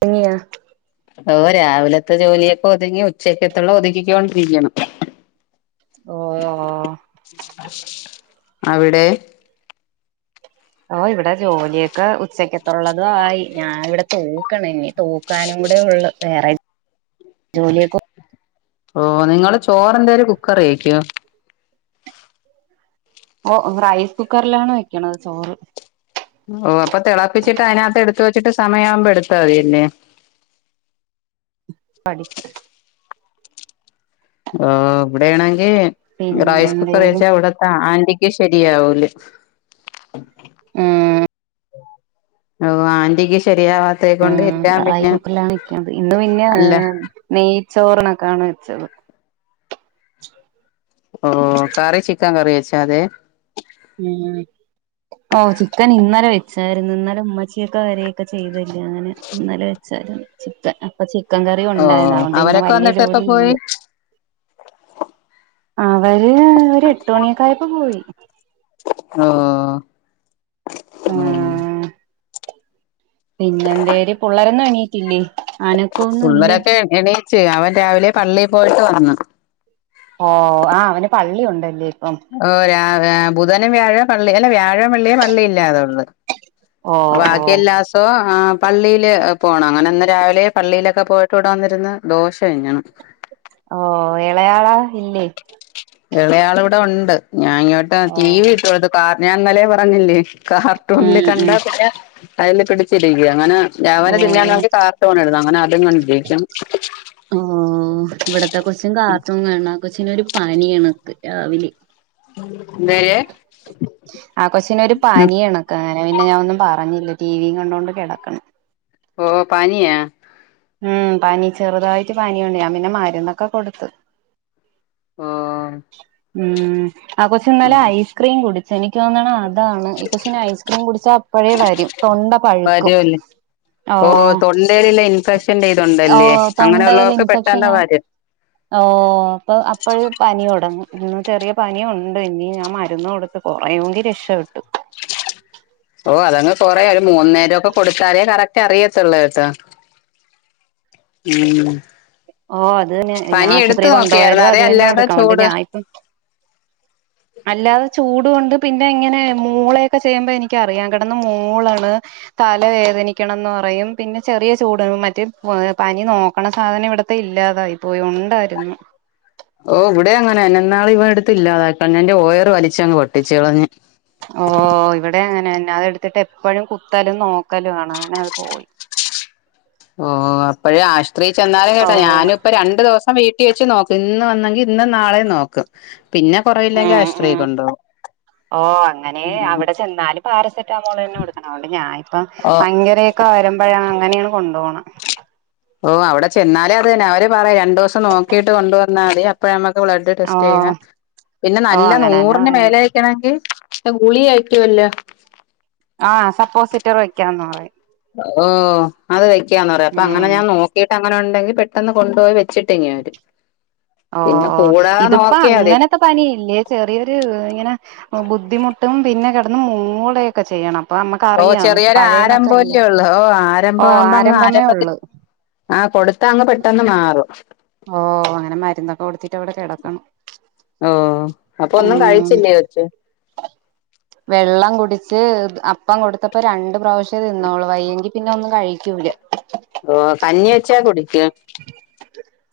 പനിയ ഓ രാവിലത്തെ ജോലിയൊക്കെ ഒതുങ്ങി ഉച്ചകത്തക്കുള്ള ഒതുക്കിക്കോണ്ടിരിക്കണു ഓ അവിടെ ഓഹ ഇവിടെ ജോലിയൊക്കെ ഉച്ചയ്ക്ക്. ള്ളതു ആയി ഞാൻ ഇവിടെ തൂക്കണ ഇനി തൂക്കാനും കൂടെ ഉള്ള വേറെ. ജോലിയൊക്ക. ഓഹ നിങ്ങള് ചോറന്തേലും കുക്കറി വെക്കോ. ഓഹ റൈസ് കുക്കറിലാണ് വെക്കണത് ചോറ്. ഓഹ അപ്പൊ തിളപ്പിച്ചിട്ട് അതിനകത്ത് എടുത്ത് വച്ചിട്ട് സമയമാവുമ്പോ എടുത്താ മതിയല്ലേ. പഠിക്ക ഇവിടെയാണെങ്കി പിന്നെ റൈസ് കുക്കർ എന്തേലും വേച്ചാ ഇവിടെത്ത ആന്റി. ക്ക് ശരിയാവൂല. ഉം ഓഹ ആന്റിക്ക് ശരിയാവാ ഉം റായിക്കൂക്കലാണ് വക്കുന്നത് ഇന്ന് പിന്നെ അല്ല നെയ്ച്ചോറിനൊക്കെയാണ് വെച്ചത് ഓഹ കറി ചിക്കൻ കറി വെച്ച അതെ ഉം ഓഹ ചിക്കൻ ഇന്നലെ വെച്ചായിരുന്നു ഇന്നലെ ഉമ്മച്ചിയൊക്കെ വര ഒക്കെ ചെയ്തല്ല അങ്ങനെ ഇന്നലെ വെച്ചാരുന്നു ചിക്കൻ അപ്പൊ ചിക്കൻ കറിയ ഓ ഉണ്ടായിരുന്നു അുകൊണ്ട് ഇന്ന അവരൊക്കെ വലിയ വന്നിട്ട് എപ്പ ജോലി പോയി ഇണ്ട് അവര് ഒരു എട്ട് മണിയൊക്കായപ്പോ പോയി ഓഹ ആഹ പിന്നെ എന്തര് പള്ളരൊന്നും എണീട്ടില്ലേ ആന ഉവ എണീച്ചു അവൻ രാവിലെ പള്ളിയിൽ പോയിട്ട് വന്നു ഓഹ ആഹ അവന് പള്ളി ഉണ്ടല്ലേ ഇപ്പം ഓഹ രാ ബുധനം വ്യാഴ പള്ളി അല്ല വ്യാഴ വെള്ളിയെ പള്ളിയില്ലാതെ ഉള്ളു ഓ ഓ [unintelligible] എല്ലാസവും ആഹ പള്ളിയില് പോകണം അങ്ങനെ ഒന്ന് രാവിലെ പള്ളിയിലൊക്കെ പോയിട്ട് ഇവിടെ വന്നിന്ന് ദോശ കഴിക്കണു ഓഹ ഇളയാള ഇല്ലേ ഇളയാള ഇവിടെ ഉണ്ട് ഞാൻ ഇങ്ങോട്ട് ഓ ടി വി ഇട്ട് കൊടുത്തു ഞാൻന്നലെ പറഞ്ഞില്ലേ കാർട്ടൂണില് ഉം കണ്ട ഉം പിന്നെ അതില് പിടിച്ചിരിക്കും അങ്ങനെ ഓ രഞവൻ തിന്നാണോങ്കി കാർട്ടൂണ് ഇടണം അങ്ങനെ അത് കണ്ടിരിക്കും ഓഹ ഇവിടത്തെ കൊച്ചും കാർട്ടൂണ് കാണ ആഹ കൊച്ചിനൊരു പനിയാണ് രാവിലെ [unintelligible] ആഹ കൊച്ചിനൊ ഒരു പനി എണക്ക് അങ്ങനെ പിന്നെ ഞാൻ ഒന്നും പറഞ്ഞില്ല ടിവിയും കണ്ടൊണ്ട് കിടക്കണം ഓഹ പാനിയാ ഉം പനി ചെറുതായിട്ട് പാനിയുണ്ട് ഞാൻ പിന്നെ മരുന്നൊക്കെ കൊടുത്ത ഓഹ ഉം ആഹ കൊച്ച ഇന്നലെ ഐസ്ക്രീം കുടിച്ച് എനിക്ക് തോന്നാണ് അത് ഇതാണ് ഈ കൊച്ചിനു ഐസ്ക്രീം കുടിച്ചാൽ അപ്പഴേ വരും തൊണ്ട പഴുക്കും ആഹ എന്തേല ഇൻഫെക്ഷൻ ചെയ്തുണ്ടല്ലേ അങ്ങനെ ഉുള്ളവർക്ക് പെട്ടന്ന് വരും ഓഹ അപ്പൊ അപ്പഴ പനി തുടങ്ങും ഇന്ന് ചെറിയ പനി ഉണ്ട് ഇനി ഞാൻ മരുന്ന് കൊടുക്ക കുറയൂങ്കി രക്ഷപെട്ടു ഓഹ അതങ് കുറേ ഒരു മൂന്ന നേരം ഒക്കെ കൊടുത്താലേ കറക് അറിയത്തുള്ള കേട്ടാ ഉം ഓഹ അത്ന്നെ ഞാൻ പനി എടുത്തു ആശുപത്രിയിൽ നോക്കിയായിരുന്നോ കൊണ്ടുപോയാലോ അതെ അത് തന്നെ അല്ലാതെ കൊടുക്കാം കൊണ്ട് ചൂട് ഞാൻ ഇപ്പം [inaudible] അല്ലാതെ ചൂട് കൊണ്ട് പിന്നെ ഇങ്ങനെ മൂളൊക്കെ ചെയ്യുമ്പോ എനക്ക് അറിയാം കിടന്ന് മോളാണ് തല വേദനിക്കണംന്ന് പറയും പിന്നെ ചെറിയ ചൂട് മറ്റേ പനി നോക്കണ സാധനം ഇവിടെ ഇല്ലാതായി പോയി ഉണ്ടായിരുന്നു ഓ ഇവിടെ അങ്ങനൊ എന്നാള ഇവടെടുത്തില്ലാതാക്ക എന്റെ യർ വലിച്ചങ് പട്ടിച്ച് കളഞ്ഞ് ഓ ഇവിടെ അങ്ങനെന്നെ അത എടുത്തിട്ട് എപ്പഴും കുത്തലും നോക്കലും ആണോ അങ്ങനെ അത് പോയി ഓ അപ്പോഴും ആശ്രയിച്ചെന്നാലും ഓ കേട്ടാ ഞാനും ഇപ്പ രണ്ടു ദിവസം ൻ വീട്ടിൽ വെച്ച് നോക്കും ഇന്ന് വന്നെങ്കിൽ ഇന്ന് നാളെ നോക്കും പിന്നെ ഉം കുറയില്ലെങ്കിൽ ഉം ആശുപത്രിൊക്കെണ്ടോകും ഓ അങ്ങനെ അവിടെ ചെന്നാല പാരസെറ്റാമോൾ തന്നെ കൊടുക്കണോണ്ട് ഞാൻ ഇപ്പ ഓ ഭയങ്കരൊക്കെ വരം അഴ അങ്ങനെയാണ് കൊണ്ടു പോണം ഓ അവിടെ ചെന്നാലേ അത് തന്നെ അവര് പറയാം രണ്ടു ദിവസം നോക്കിട്ട് കൊണ്ടുവന്നാൽ മതി അപ്പോഴ നമ്മുക്ക് ബ്ലഡ് ഓ ടെസ്റ്റ് ചെയ്യ പിന്നെ ഓ നല്ല അങ്ങനെ തന്നെ നൂറി പറയുന്ന മേല ണമെങ്കിൽ ഗുളിയിക്കുവല്ലോ ആഹ് സപ്പോസിറ്റർ വയ്ക്കാന്ന് പറയും ഓഹ് അത് കഴിക്കാന്ന് പറയാ അപ്പൊ അങ്ങനെ ഉം ഞാൻ നോക്കിട്ട് അങ്ങനെ ഉണ്ടെങ്കിൽ പെട്ടെന്ന് കൊണ്ടുപോയി വെച്ചിട്ട് ഇങ്ങ് വരും പിന്നെ കൂടാ നോക്കിയാൽ മതി ഇപ്പ പനിയില്ലേ ചെറിയൊരു ഇങ്ങനെ ബുദ്ധിമുട്ടും പിന്നെ കിടന്നും മൂളൊക്കെ ചെയ്യണം അപ്പൊ ഓ നമ്മക്കറിയാം ചെറിയൊരു പഴയണക്കല്ല ആരംഭമല്ലേ ഉള്ളു ഓ ഓ ആരംഭം ആവുമ്പോ അങ്ങ് ആരംഭമേ ആരംഭത്തി ഉള്ളു ആഹ് കൊടുത്ത അങ്ങ് പെട്ടെന്ന് മാറും ഓഹ് അങ്ങനെ മരുന്നൊക്കെ കൊടുത്തിട്ട് അവിടെ കിടക്കണം ഓ അപ്പൊ ഒന്നും ഉം കഴിച്ചില്ലേ കൊച്ച് വെള്ളം കുടിച്ച് അപ്പം കൊടുത്തപ്പോ രണ്ട് പ്രാവശ്യേ തിന്നോളൂ വയ്യെങ്കി പിന്നെ ഒന്നും കഴിക്കൂല്ല ഓ കഞ്ഞി വെച്ചാ കുടിക്കും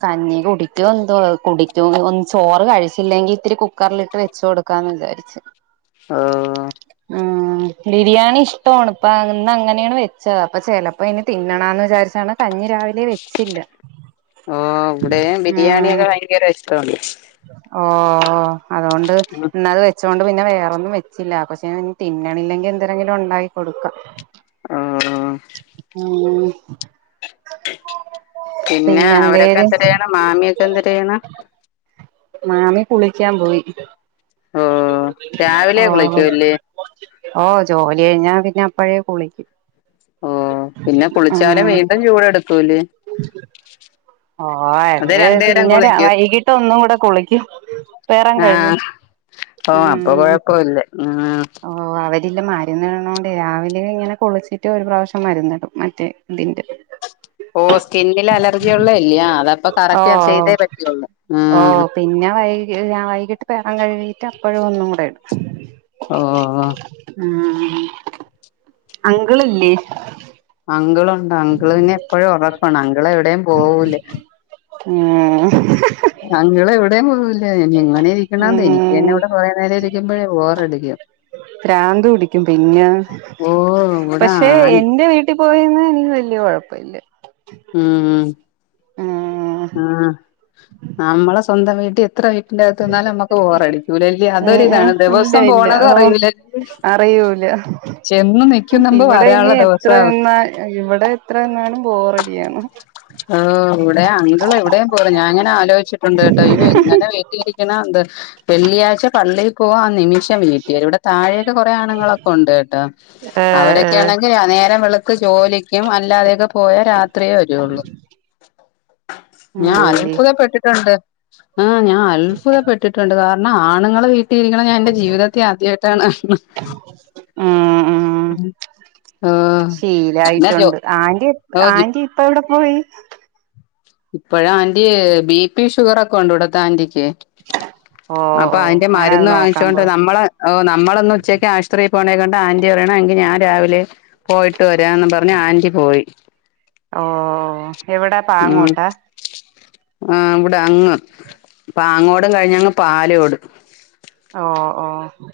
കഞ്ഞി കുടിക്കും എന്തോ കുടിക്കും ഒ ചോറ് കഴിച്ചില്ലെങ്കിൽ ഇത്തിരി കുക്കറിലിട്ട് വെച്ച കൊടു നക്കാന്ന് വിചാരിച്ചു ഓഹ് ബിരിയാണി ഇഷ്ടമാണ് ഇപ്പ അന്ന് അങ്ങനെയാണ് വെച്ചത് അപ്പ ചെിലപ്പോ ഇനി തിന്നണന്ന് വിചാരിച്ചാണ് കഞ്ഞി രാവിലെ വെച്ചില്ല ഓ ഇവിടെയും ഉം ബിരിയാണിയൊക്കെ ഭയങ്കര ഇഷ്ടമാണ് ഓ അതുകൊണ്ട് എന്നത് വെ വെച്ചൊണ്ട് പിന്നെ വേറൊന്നും വെച്ചില്ല പക്ഷെ തിന്നണില്ലെങ്കിൽ എന്തെരെങ്കിലും ഉണ്ടാക്കി കൊടുക്കാം ഓഹ് ഓഹ് ഉം പിന്നെ അവരൊക്കെ എന്തരെയാണ് മാമിയൊക്കെ എന്തര് ചെയ്യണ് മാമി കുളിക്കാൻ പോയി ഓ രാവിലെ ഓഹ് കുളിക്കൂല്ലേ ഓ ജോലി കഴിഞ്ഞാ പിന്നെ അപ്പഴേ കുളിക്കും ഓ പിന്നെ കുളിച്ചാല് ഉം വീണ്ടും ചൂട് എടുക്കൂലേ ഓ അത് പിന്നെ വൈകിട്ട് ഒന്നുകൂടെ കുളിക്കും പെറം കഴുകും ആഹ് ഓ അപ്പൊ ഉം കൊഴപ്പ ഇല്ല ഉം ഓ അവരിനി മരുന്നിടണോണ്ട് രാവിലെ ഇങ്ങനെ കുളിച്ചിട്ട് ഒരു പ്രാവശ്യം മരുന്നിടും മറ്റേ ഇതിന്റെ ഓഹ് സ്കിന്നില് അലർജി ഉള്ളല്ലയ അതപ്പൊ ഓ കറക്റ്റ് അത് ചെയ്തേ പറ്റുള്ളൂ ഓ ഉം പിന്നെ വൈക ഞാൻ വൈകിട്ട് പേറം കഴുകീട്ട് അപ്പഴും ഒന്നും കൂടെ ഇടും ഓഹ് ഉം അങ്കിളില്ലേ അങ്കിളുണ്ട് അങ്കിൾ പിന്നെ എപ്പോഴും ഉറക്കമാണ് അങ്കിൾ എവിടെയും പോവൂല ഉം അങ്കിൾ എവിടെയും പോവില്ല എങ്ങനെ ഇരിക്കണതേ എനിക്ക് ഉം തന്നെ ഇവിടെ കുറേ നേരം ഇരിക്കുമ്പഴേ ബോറടിക്കും ഭ്രാന്ത് പിടിക്കും പിന്നെ ഓ ഇവിടെ പക്ഷെ ആൻ എന്റെ വീ ട്ടി പോയി നിന്ന എനിക്ക് വല്യ കുഴപ്പമില്ല ഉം ഉം ഉം ആഹ് നമ്മള സ്വന്തം വീട്ടി എത്ര അകത്ത് നിന്നാലും നമ്മുക്ക് ബോർ അടിക്കൂല അല്ലേ ഉം അതൊരു ഉം ഇതാണ് ഇല്ല ദിവസം ഇല്ല ഓ പോണതറിയില്ല അറിയൂല ചെന്നു നി ഇവിടെ ഇനി എത്ര നിന്നാ ഇവിടെ എത്ര നിന്നാലും ബോറടിയാണ് ആഹ് ഇവിടെ അങ്കിൾ എവിടെയും പോവില്ല ഞാൻ ഇങ്ങനെ ആലോചിച്ചിട്ടുണ്ട് കേട്ടോ ഇത് എങ്ങനെ ഇരിക്കണ എന്തോ വെള്ളിയാഴ്ച പള്ളിയിൽ പോവാ ആ നിമിഷം വീട്ടിൽ വരും ഇവിടെ താഴെയൊക്കെ കുറെ ആണുങ്ങളൊക്കെ ഉണ്ട് കേട്ടോ ആഹ് അവരൊക്കെ ആഹ് ആണെങ്കിൽ നേരം വെളുത്ത് ജോലിക്കും അല്ലാതെയൊക്കെ പോയാൽ രാത്രിയേ വരുള്ളൂ ഞാൻ പോയില്ലേ അത്ഭുതപ്പെട്ടിട്ടുണ്ട് ആഹ് ഞാൻ അത്ഭുതപ്പെട്ടിട്ടുണ്ട് ആഹ് എന്ന ആണുങ്ങള് വീട്ടിൽ ഇരിക്കണത് ഞാൻ എന്റെ ജീവിതത്തിൽ ആദ്യമായിട്ടാണ് കാണുന്നത് ഉം ഉം ആഹ് [unintelligible] ഇപ്പം എവിടെ പോയി ഇപ്പഴ് ആന്റി ബി പി ഷുഗർ ഒക്കെ ഉണ്ട് ഇവിടത്തെ ആന്റിക്ക് ഓ അപ്പൊ ഓ അതിന്റെ ഞാനത് മരുന്ന് നോക്കാൻ വാങ്ങിച്ചൊണ്ട് പോയി നമ്മളെ ഓ നമ്മള് ഒന്ന് ഉച്ചയ്ക്ക് ആശുപത്രി പോണേ കൊണ്ട് ആന്റി പറയണെ എങ്കി ഞാൻ രാവിലെ പോയിട്ട് വരാന്ന് പറഞ്ഞ് ആന്റി പോയി ഓ എവിടാ പാങ്ങോട്ടാ ആഹ് ഇവിടെ അങ്ങ് പാങ്ങോട് കഴിഞ്ഞങ്ങ് പാലോട് ഓ ഓ ആഹ്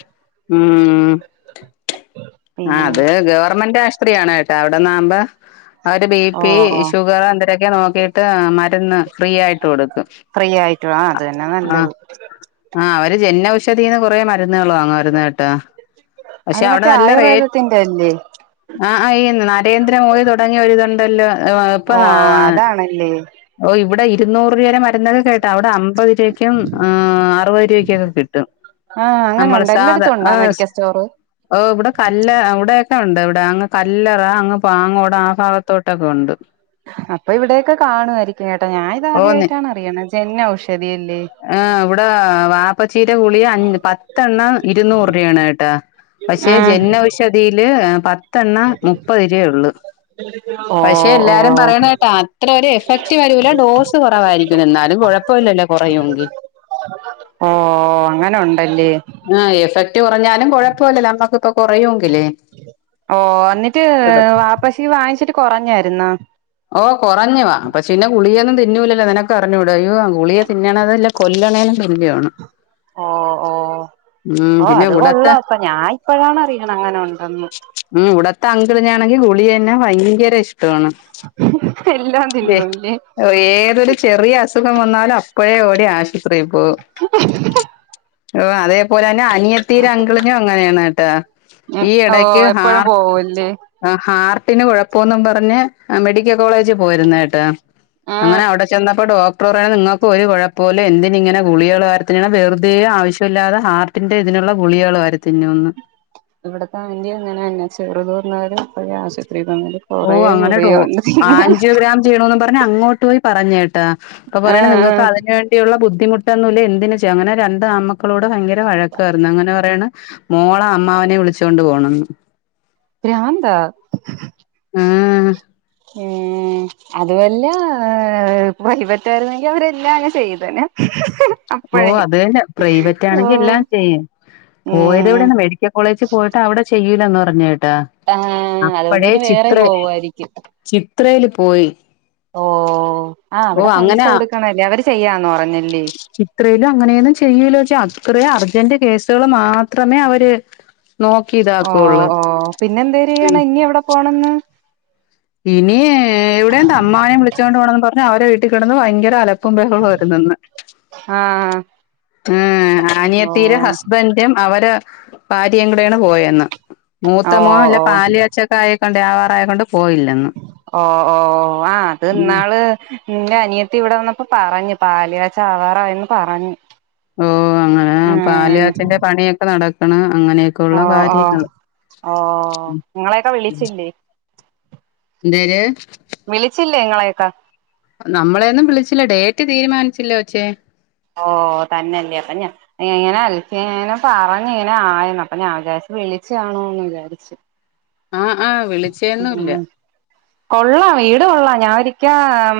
ഉം ആഹ് പിന്നെ അതെ അതെ ഗവൺമെന്റ് ആശുപത്രിയാണ് കേട്ടോ അവിടന്നാവുമ്പം അവര് ബി ഓ പി ഓ ഷുഗർ എന്തരൊക്കെ നോക്കിട്ട് മരുന്ന് ഫ്രീ ആയിട്ട് കൊടുക്കും ഫ്രീ ആയിട്ടുള്ള ആഹ് അത് തന്നയാ നല്ലത് ആഹ് അവര് ജനൗഷധീന്ന് കുറേ മരുന്നുകൾ വാങ്ങുവാരുന്ന് അവിടുന്ന കിട്ടുക അത് പക്ഷേ അവിടെ മറ്റേ നല്ല റേറ്റ് ആയുർവേദത്തിന്റെ അല്ലേ [unintelligible] നരേന്ദ്രമോദി തുടങ്ങിയ ഒരിതുണ്ടല്ലോ ഇപ്പൊ ഓ അതാണല്ലേ [unintelligible] ഓ ഇവിടെ ഇരുന്നൂറ് രൂപ വരെ മരുന്നൊക്കെ കേട്ടാ അവിടെ അമ്പത് [unintelligible] ആഹ് അറുപത് രൂപക്കൊക്കെ കിട്ടും ആഹ് അങ്ങനെ നമ്മള് ഉണ്ട് എല്ലായിടത്തും ഉണ്ടോ [unintelligible] മെഡിക്കൽ സ്റ്റോറ് ഓ ഇവിടെ കല്ല ഇവിടെക്കെ ഉണ്ട് ഇവിടെ അങ്ങ് കല്ലറ അങ്ങ് പാങ്ങോട് ആ ഭാഗത്തോട്ടൊക്കെ ഉണ്ട് അപ്പൊ ഇവിടെയൊക്കെ കാണുമായിരിക്കും കേട്ടോ ഞാൻ ഓ നി ഇതാദ്യമായിട്ടാണ് അറിയണത് ജനൗഷധിയല്ലേ ആഹ് ഇവിടെ വാ- പ്പച്ചിടെ ഗുളിക പത്തെണ്ണം ഇരുന്നൂറ് രൂപയാണ് കേട്ട പക്ഷെ ആഹ് ജനൗഷധി- തിയില് പത്തെണ്ണം മുപ്പത് രൂപയേ ഉള്ളൂ ഓ പക്ഷെ എല്ലാരും ഓ പറയണ കേട്ടാ അത്ര ഒരു എഫക്റ്റ് വരൂല്ല ഡോസ് കുറവായിരിക്കും എന്നാലും കുഴപ്പമില്ലല്ലോ കുറയുങ്കിൽ ഓഹ് അങ്ങനൊണ്ടല്ലേ ആ് എഫക്റ്റ് കൊറഞ്ഞാലും കുഴപ്പമല്ല നമ്മക്ക്‌പ്പൊ കുറയൂങ്കിലേ ഓ എന്നിട്ട് വാപ്പസി വാങ്ങിച്ചിട്ട് കൊറഞ്ഞായിര്ന്നാ ഓ കൊറഞ്ഞു പക്ഷേന്നെ ഗുളിയൊന്നും തിന്നൂലല്ലോ നിനക്കറി ഞ്ഞൂടേ യ്യോ ഗുളിക തിന്നണതല്ല കൊല്ലണേനു തുല്യവാണ്. ഓ ഉം പിന്നെവിടത്തെ പ്പ ഞാഇപ്പഴാണറിയണങ്ങനെ ഉണ്ടന്ന് ഉം ഇവിടത്തെ അങ്കിളിനാ ണെങ്കി ഗുളി തന്നെ ഭയങ്കര ഇഷ്ടമാണ് എല്ലാം തിന്നും ല്ലേ ഏതൊരു ചെറിയ അസുഖം വന്നാലും അപ്പഴേ ഓടി ആശ് ഓ അതേപോലെതന്നെ അനിയത്തീരങ്കിളിനും അങ്ങനെയാണ് കേട്ടാ ഉം ഈ എട ഓ എപ്പഴും പോവ്അല്ലേ ആ ഹാർട്ടിന് കുഴപ്പന്നും പറഞ്ഞ് മെഡിക്കൽ കോളേജ് പോയിരുന്നു കേട്ടാ ഉം അങ്ങനെ അവിടെ ചെന്നപ്പ ഡോക്ടർ പറയ നിങ്ങക്കൊരു കുഴപ്പോല്ല. എന്തിനിങ്ങനെ ഗുളികൾ വാരിത്തിന്ന്ണ വെറുതേ ആവശ്യമില്ലാതെ ഹാർ ട്ടിന്റെ ഇതിനുള്ള ഗുളികകള് വാരി തിന്നുന്ന് ഇവിടത്തെ ആന്റി അങ്ങനെതന്നെ ചെറുതൂർന്നവരും ആശുപരിയിൽ തന്നാലും ഓ അങ്ങനെഡോ ആഞ്ചിയോ ഗ്രാം ചെയ്യണന്നും പറഞ് അങ്ങോട്ട് പോയി പറഞ്ഞേട്ടാ അപ്പൊ പറയണ് ആഹ് നിങ്ങക്ക് ആഹ് അതിന് വേ- ണ്ടിയുള്ള ബുദ്ധിമുട്ടൊന്നുല്ല എന്തിന് ചെയ്യാം അങ്ങനെ രണ്ട് ആമ്മക്കളോടും ഭയങ്കര വഴക്കാ യിരുന്നു, അങ്ങന പറയണ് മോള അമ്മാവനെ വിളിച്ചോണ്ട് പോണംന്ന് ഭ്രാന്താ ഉം.. ഏഹ് അത് വല്ല പ്രൈവറ്റായിരുന്നെങ്കി അവരെല്ലാം അങ് ചെയ്തേനെ ഓ അപ്പഴേ അത് തന്നെ, ഓ പ്രൈവറ്റാണെങ്കി എല്ലാം ചെയ്യും. പോയത് ഉം എവിടേന്ന് മെഡിക്കൽ കോളേജ് പോയിട്ട് അവിടെ ചെയ്യൂലന്ന് പറഞ് കേട്ടാ ആഹ് അത്കൊണ്ട് അപ്പഴേ ഇനി വേറെ പോകുവായിരിക്കും ത്രയില് പോയി ഓഹ് ആഹ് ഓ അവിടെ പൈസ അങ്ങനെ കൊടുക്കണല്ലെ, അവര് ചെയ്യാന്ന് പറഞ്ഞല്ലേ ചിത്രേലും അങ്ങനെയൊന്നും ചെയ്യൂല പക്ഷെ അത്രേം അർജന്റ് കേസുകള് മാത്രമേ അവര് നോക്കിതാ ഓ ഓ പിന്നെന്തര്യ്യണം ഞ്ഞി എവിടെ പോണന്ന് പഇനി എവിടെ അമ്മാവനെയും വിളിച്ചോണ്ട് പോണംന്നും പറഞ്ഞ് അവരെ വി ട്ടി കെടന്ന് ഭയങ്കര അലപ്പും ഭഹളു ആയിരുന്നന്ന് ആഹ് ഉം ഓ ആനിയതീരെ ഹസ്ബൻ ന്റും അവരെ ഭാര്യയും കൂടെയാണ് പോയെന്ന്, ഓ മൂത്തമോ അല്ല ഓ പാല് കാച്ച ആയക്കൊണ്ട് ആവാറായക്കൊണ്ട് പോയില്ല ഓ ഓ ഓ ആഹ് അത് ഉം ന്നാള് ന്റെ അനിയത്തി ഇവിടെ വന്നപ്പോ പറഞ്ഞ്. പാല് കാച്ചാവാറായെന്ന് പറഞ്ഞ് ഓ അങ്ങനെ പാലാച്ചിന്റെ പണിയൊക്കെ നടക്കണ അങ്ങനെയെ ഓ ഓഹ് ഓഹ് ങ്ങളെയൊക്കെ വിളിച്ചില്ലേ എന്തേര് വിളിച്ചില്ലേ ങ്ങളെയൊക്ക നമ്മളെയൊന്നും വിളിച്ചില്ല, ഡേറ്റ് തീരുമാനിച്ചില്ലേ കൊച്ചേ ഓ തന്നെയല്ലേ അപ്പ ഞാൻ ഇങ്ങനെ അലച്ചങ്ങനെ പറഞ്ഞ ഇങ്ങനെ ആയന്ന് അപ്പൊ ഞാചാ വിളിച്ചാണോന്ന് വിചാരിച്ചു ആഹ് ആഹ് വിളിച്ചേന്നുംല്ല കൊള്ളാം വീട് കൊള്ളാം ഞാൻ ഒരിക്ക